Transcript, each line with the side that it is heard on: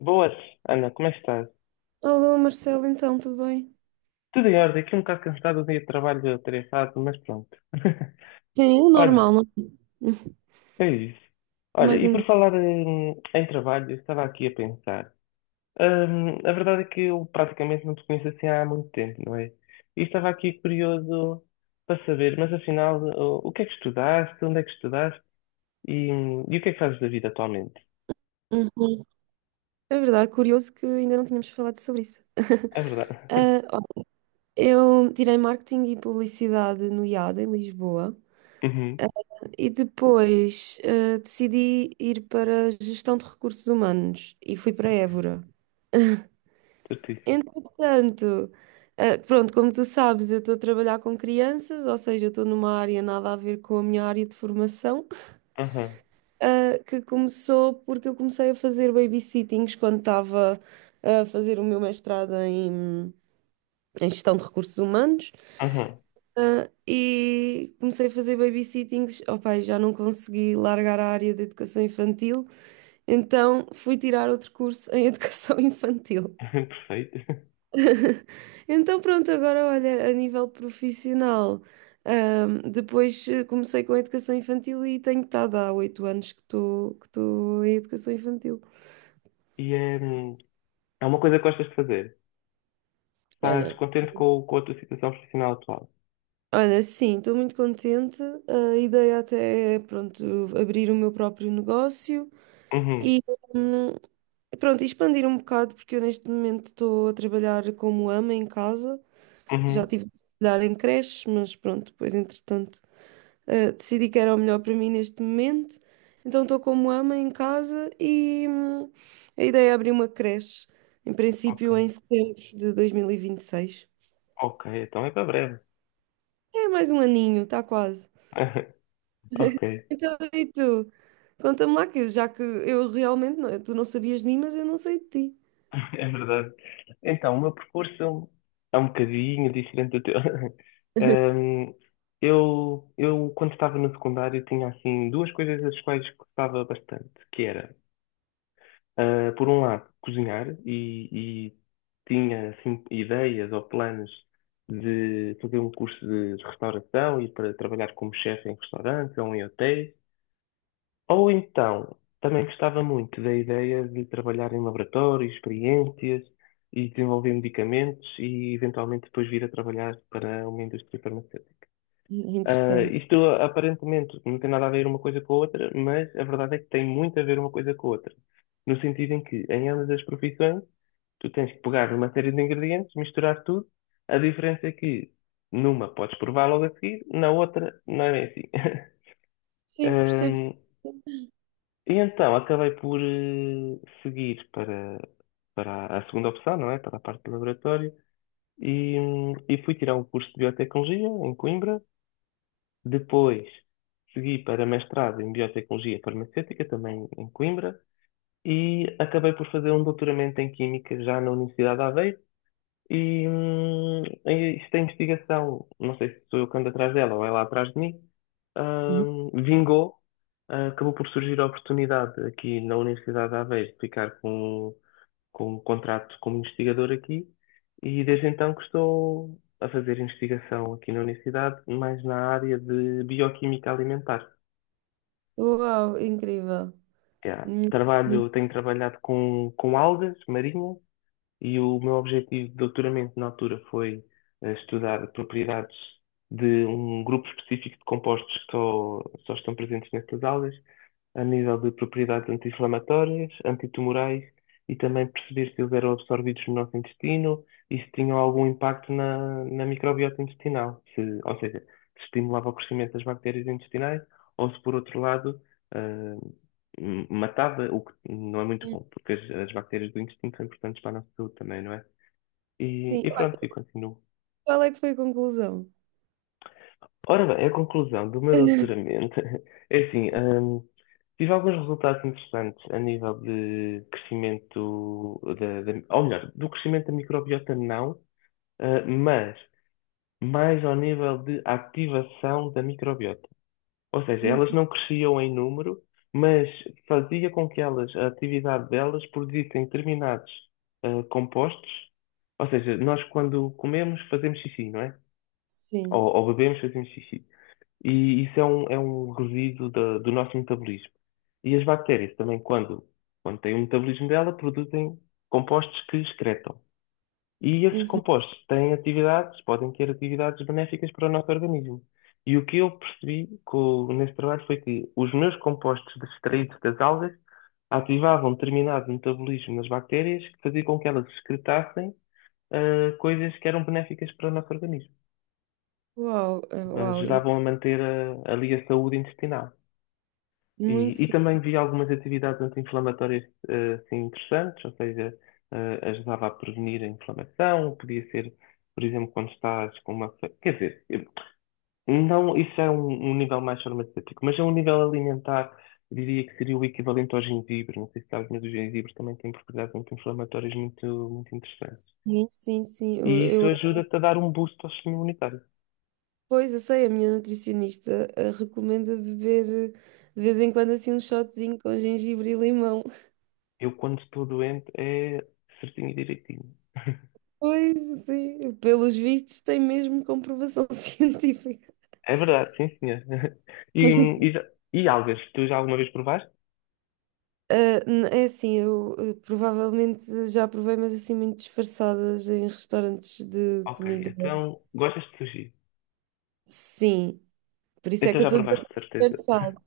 left: Boas, Ana, como é que estás?
right: Alô, Marcelo, então, tudo bem?
left: Tudo em ordem, aqui um bocado cansado do dia de trabalho atarefado, mas pronto.
right: Sim, o
left: Olha,
right: normal, não? É?
left: é isso.
right: Hum.
left: Olha,
right: Mais
left: e
right: um
left: por
right: dia.
left: falar em trabalho, eu estava aqui a pensar. A verdade é que eu praticamente não te conheço assim há muito tempo, não é? E estava aqui curioso para saber, mas afinal, o que é que estudaste, onde é que estudaste e o que é que fazes da vida atualmente?
right: Uhum. É verdade, curioso que ainda não tínhamos falado sobre isso.
left: É verdade.
right: Ah, olha, eu tirei marketing e publicidade no IAD, em Lisboa,
left: Uhum.
right: e depois decidi ir para gestão de recursos humanos e fui para
left: Ok.
right: Évora.
left: Certíssimo.
right: Entretanto, pronto, como tu sabes, eu estou a trabalhar com crianças, ou seja, eu estou numa área nada a ver com a minha área de formação.
left: Aham,
right: Que começou porque eu comecei a fazer babysittings quando estava a fazer o meu mestrado em gestão de recursos humanos.
left: aham.
right: E comecei a fazer babysittings, opa, e já não consegui largar a área de educação infantil, então fui tirar outro curso em educação infantil.
left: Perfeito.
right: Então pronto, agora olha, a nível profissional, comecei com a educação infantil e tenho estado há 8 anos que estou em educação infantil.
left: E, é uma coisa que gostas de fazer. Estás
right: Olha,
left: contente com a tua situação profissional atual?
right: olha, sim, estou muito contente. A ideia até é, pronto, abrir o meu próprio negócio
left: Uhum,
right: e, hum, pronto, expandir um bocado, porque eu neste momento estou a trabalhar como ama em casa. Já
left: uhum.
right: tive de trabalhar em creches, mas pronto, depois, entretanto, decidi que era o melhor para mim neste momento. Então estou como ama em casa e, a ideia é abrir uma creche, em
left: Ok,
right: princípio, em setembro de 2026.
left: ok, então é para breve.
right: É mais um aninho, está quase.
left: Ok,
right: Então, e tu? Conta-me lá que, já que eu realmente não, tu não sabias de mim, mas eu não sei de ti.
left: é verdade. Então, o meu percurso é um bocadinho diferente do teu. Hum, eu, quando estava no secundário, tinha assim duas coisas das quais gostava bastante, que era por um lado, cozinhar e tinha assim, ideias ou planos de fazer um curso de restauração e para trabalhar como chefe em restaurantes ou em hotéis. Ou então, também gostava muito da ideia de trabalhar em laboratórios, experiências e desenvolver medicamentos e eventualmente depois vir a trabalhar para uma indústria farmacêutica. Ah,
right: Interessante.
left: isto aparentemente não tem nada a ver uma coisa com a outra, mas a verdade é que tem muito a ver uma coisa com a outra. No sentido em que, em ambas as profissões, tu tens que pegar uma série de ingredientes, misturar tudo. A diferença é que numa podes provar logo a seguir, na outra não é bem assim.
right: Sim, percebo.
left: Hum, e então acabei por seguir para a segunda opção, não é? Para a parte do laboratório. E fui tirar um curso de biotecnologia em Coimbra. Depois segui para mestrado em Biotecnologia Farmacêutica, também em Coimbra, e acabei por fazer um doutoramento em Química já na Universidade de Aveiro, e esta investigação, não sei se sou eu que ando atrás dela ou ela atrás de mim,
right: Uhum.
left: vingou. Ah, acabou por surgir a oportunidade aqui na Universidade de Aveiro de ficar com um contrato como investigador aqui e desde então que estou a fazer investigação aqui na universidade, mais na área de bioquímica alimentar.
right: Uau, incrível.
left: Já
right: Hum, hum,
left: trabalho, tenho trabalhado com algas marinhas. E o meu objetivo de doutoramento na altura foi estudar propriedades de um grupo específico de compostos que só estão presentes nestas aulas, a nível de propriedades anti-inflamatórias, antitumorais e também perceber se eles eram absorvidos no nosso intestino e se tinham algum impacto na microbiota intestinal, se, ou seja, se estimulava o crescimento das bactérias intestinais ou se, por outro lado, ah, matava, o que não é muito
right: hum.
left: bom, porque as bactérias do intestino são importantes para a nossa saúde também, não é? E,
right: Sim.
left: e pronto,
right: Olha,
left: e continuo.
right: qual é que foi a conclusão?
left: Ora bem, a conclusão do meu doutoramento é assim, tive alguns resultados interessantes a nível de crescimento, ou melhor, do crescimento da microbiota não, mas mais ao nível de ativação da microbiota. Ou seja,
right: Hum.
left: elas não cresciam em número, mas fazia com que elas, a atividade delas, produzissem determinados compostos. Ou seja, nós quando comemos fazemos xixi, não é? Ou,
right: Sim.
left: ou bebemos fazemos xixi. E isso é um resíduo do nosso metabolismo. E as bactérias também, quando têm o metabolismo dela, produzem compostos que excretam. E esses
right: Uhum.
left: compostos têm atividades, podem ter atividades benéficas para o nosso organismo. E o que eu percebi nesse trabalho foi que os meus compostos extraídos das algas ativavam determinado metabolismo nas bactérias que fazia com que elas excretassem coisas que eram benéficas para o nosso organismo.
right: Uau, uau,
left: Ajudavam a manter ali a saúde intestinal. E,
right: muito
left: e também
right: fixe.
left: vi algumas atividades anti-inflamatórias assim, interessantes, ou seja, ajudava a prevenir a inflamação, podia ser, por exemplo, quando estás com Quer dizer, não, isso é um nível mais farmacêutico, mas é um nível alimentar, eu diria que seria o equivalente ao gengibre. Não sei se sabes, mas o gengibre também tem propriedades anti-inflamatórias muito, muito interessantes.
right: Sim, sim, sim.
left: E isso ajuda-te a dar um boost ao sistema imunitário.
right: Pois, eu sei, a minha nutricionista recomenda beber de vez em quando assim um shotzinho com gengibre e limão.
left: Eu, quando estou doente, é certinho e direitinho.
right: Pois, sim, pelos vistos tem mesmo comprovação científica.
left: É verdade, sim, senhor. E, e, já- e algas, tu já alguma vez provaste?
right: É assim, eu provavelmente já provei, mas assim muito disfarçadas em restaurantes de
left: Ok,
right: comida.
left: então gostas de sushi?
right: Sim, por isso é
left: Então
right: que eu
left: já
right: estou a dizer
left: provaste
right: que
left: de
right: é
left: certeza.
right: disfarçado.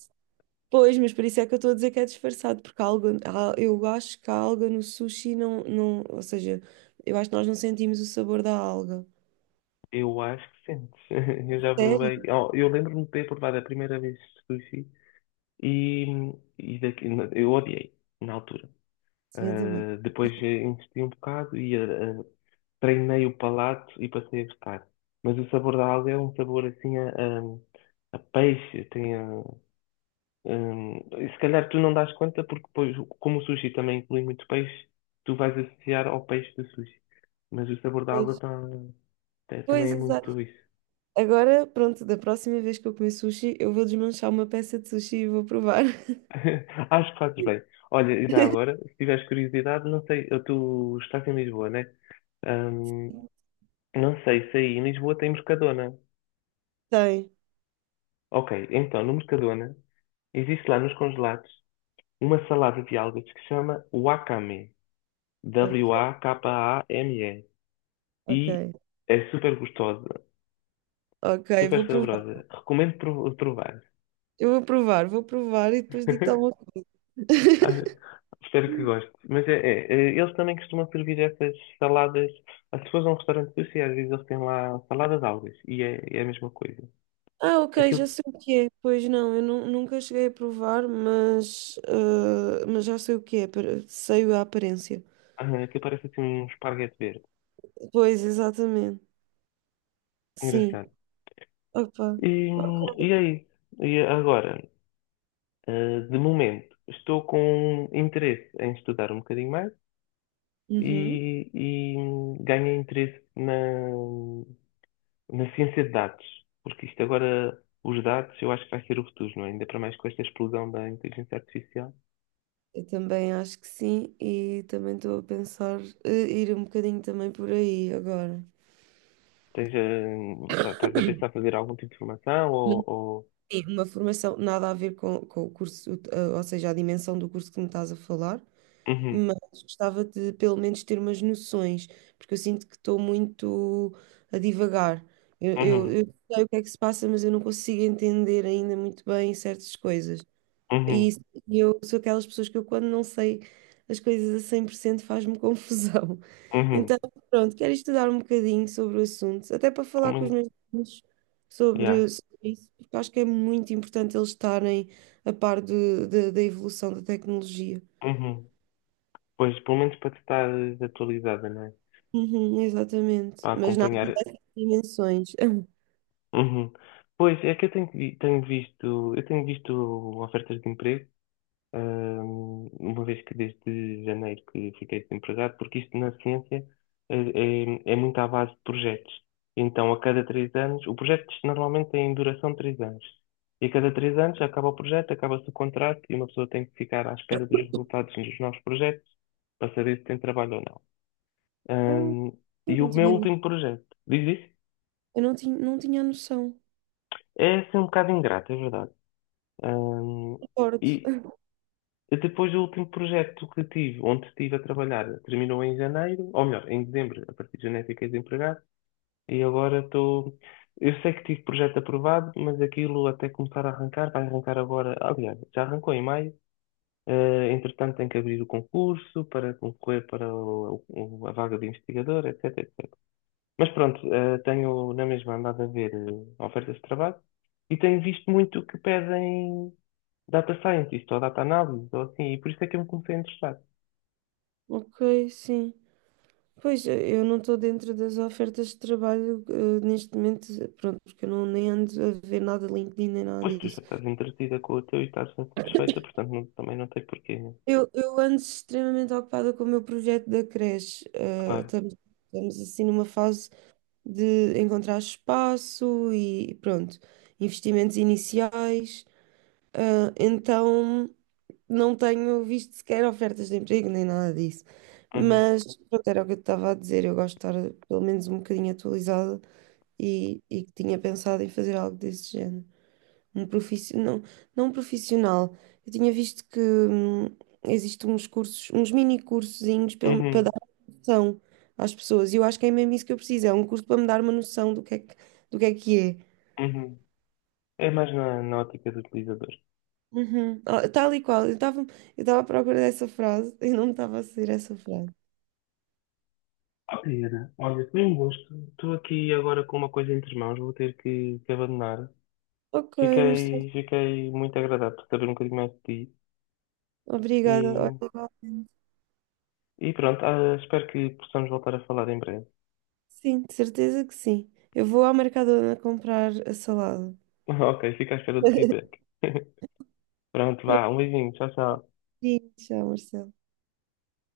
right: Pois, mas por isso é que eu estou a dizer que é disfarçado, porque há algo, eu acho que a alga no sushi não, não, ou seja, eu acho que nós não sentimos o sabor da alga.
left: Eu acho que sentes. Eu já
right: Sério?
left: provei. Oh, eu lembro-me de ter provado a primeira vez sushi e, e daqui, eu odiei na altura.
right: Sim, eu também.
left: Ah, depois investi um bocado e treinei o palato e passei a gostar. Mas o sabor da alga é um sabor assim a peixe, tem a. E se calhar tu não dás conta, porque depois, como o sushi também inclui muito peixe, tu vais associar ao peixe do sushi. Mas o sabor da
right: Pois,
left: água também
right: pois,
left: é muito
right: exato.
left: isso.
right: Agora, pronto, da próxima vez que eu comer sushi, eu vou desmanchar uma peça de sushi e vou provar.
left: Acho que fazes bem. Olha, e já agora, se tiveres curiosidade, não sei, tu estás em Lisboa, né? Hum, não sei se aí em Lisboa tem Mercadona.
right: Tem.
left: Ok, então no Mercadona existe lá nos congelados uma salada de algas que se chama wakame.
right: Ok,
left: Wakame. E
right: ok.
left: é super gostosa,
right: Ok,
left: super
right: vou provar.
left: saborosa. Recomendo provar.
right: Eu vou provar e depois digo-te alguma coisa.
left: Acho- Espero que goste. Mas eles também costumam servir essas saladas. As pessoas vão a um restaurante sushi, às vezes eles têm lá salada de algas e é a mesma coisa.
right: Ah, ok, já
left: Aquilo,
right: sei o que é. Pois não, nunca cheguei a provar, mas, ah, mas já sei o que é. Sei a aparência.
left: aquilo parece assim um esparguete verde.
right: Pois, exatamente. Sim.
left: Engraçado.
right: Opa.
left: E, e é isso. E agora, de momento, estou com interesse em estudar um bocadinho mais
right: Uhum.
left: e ganhei interesse na ciência de dados, porque isto agora, os dados, eu acho que vai ser o futuro, não é? Ainda para mais com esta explosão da inteligência artificial.
right: Eu também acho que sim e também estou a pensar ir um bocadinho também por aí agora.
left: Tens, estás a pensar fazer algum tipo de formação ou...
right: Sim, uma formação nada a ver com o curso, ou seja, a dimensão do curso que me estás a falar,
left: Uhum,
right: mas gostava de pelo menos ter umas noções, porque eu sinto que estou muito a divagar. Eu, eu,
left: uhum,
right: eu sei o que é que se passa, mas eu não consigo entender ainda muito bem certas coisas. E
left: uhum,
right: isso- e eu sou aquelas pessoas que eu, quando não sei as coisas a 100% faz-me confusão.
left: uhum.
right: Então, pronto, quero estudar um bocadinho sobre o assunto, até para
left: Pelo
right: falar com os
left: menos,
right: meus filhos
left: yeah.
right: sobre, sobre isso, porque acho que é muito importante eles estarem a par da evolução da tecnologia.
left: Uhum. Pois, pelo menos para te estar atualizada, não é?
right: Uhum, exatamente.
left: Para
right: Mas nada
left: acompanhar.
right: dessas dimensões.
left: Uhum. Pois, é que eu tenho, vi- tenho visto, eu tenho visto ofertas de emprego uma vez que desde janeiro que fiquei desempregado, porque isto na ciência eh, é muito à base de projetos. Então, a cada 3 anos, o projeto normalmente tem duração de 3 anos. E a cada 3 anos acaba o projeto, acaba-se o contrato e uma pessoa tem que ficar à espera dos resultados dos novos projetos para saber se tem trabalho ou não.
right: Ah,
left: Hum,
right: eu
left: e o
right: não
left: meu
right: tinha, eu
left: último projeto, diz isso?
right: não tinha, não tinha noção.
left: É assim um bocado ingrato, é verdade. Hum,
right: Concordo.
left: e Depois o último projeto que tive, onde estive a trabalhar, terminou em janeiro, ou melhor, em dezembro, a partir de janeiro fiquei desempregado, e agora estou. Eu sei que tive projeto aprovado, mas aquilo até começar a arrancar, vai arrancar agora, aliás, já arrancou em maio, entretanto tem que abrir o concurso para concorrer para a vaga de investigador, etc, mas pronto, tenho na mesma andado a ver ofertas de trabalho e tenho visto muito que pedem data scientist ou data analysis ou assim, e por isso é que eu me comecei a interessar.
right: Ok, sim. Pois, eu não estou dentro das ofertas de trabalho, neste momento, pronto, porque eu não, nem ando a ver nada de LinkedIn nem nada
left: Pois tu
right: disso.
left: já estás entretida com o teu e estás satisfeita, portanto também não tem porquê, né?
right: Eu ando extremamente ocupada com o meu projeto da creche.
left: Claro.
right: Estamos assim numa fase de encontrar espaço e pronto, investimentos iniciais. Ah, então não tenho visto sequer ofertas de emprego nem nada disso.
left: Uhum.
right: Mas pronto, era o que eu te estava a dizer. Eu gosto de estar pelo menos um bocadinho atualizada e que tinha pensado em fazer algo desse género. Um profissi Não, não um profissional. Eu tinha visto que existem uns cursos, uns mini cursozinhos para
left: Uhum.
right: dar uma noção às pessoas. E eu acho que é mesmo isso que eu preciso. É um curso para me dar uma noção do que é que, do que é que é.
left: Uhum. É mais na ótica do utilizador.
right: Uhum. Oh, tal e qual. Eu estava à procura dessa frase e não me estava a sair essa frase.
left: Ok, Ana, olha, foi um gosto. Estou aqui agora com uma coisa entre mãos, vou ter que abandonar.
right: Ok, Marcelo.
left: Fiquei muito agradado por saber um bocadinho mais de ti.
right: Obrigada. Olha,
left: E
right: igualmente.
left: E pronto, espero que possamos voltar a falar em breve.
right: Sim, de certeza que sim. Eu vou à Mercadona comprar a salada.
left: Ok, fica à espera do feedback. Pronto, vá, um beijinho, tchau, tchau.
right: Sim, tchau, Marcelo.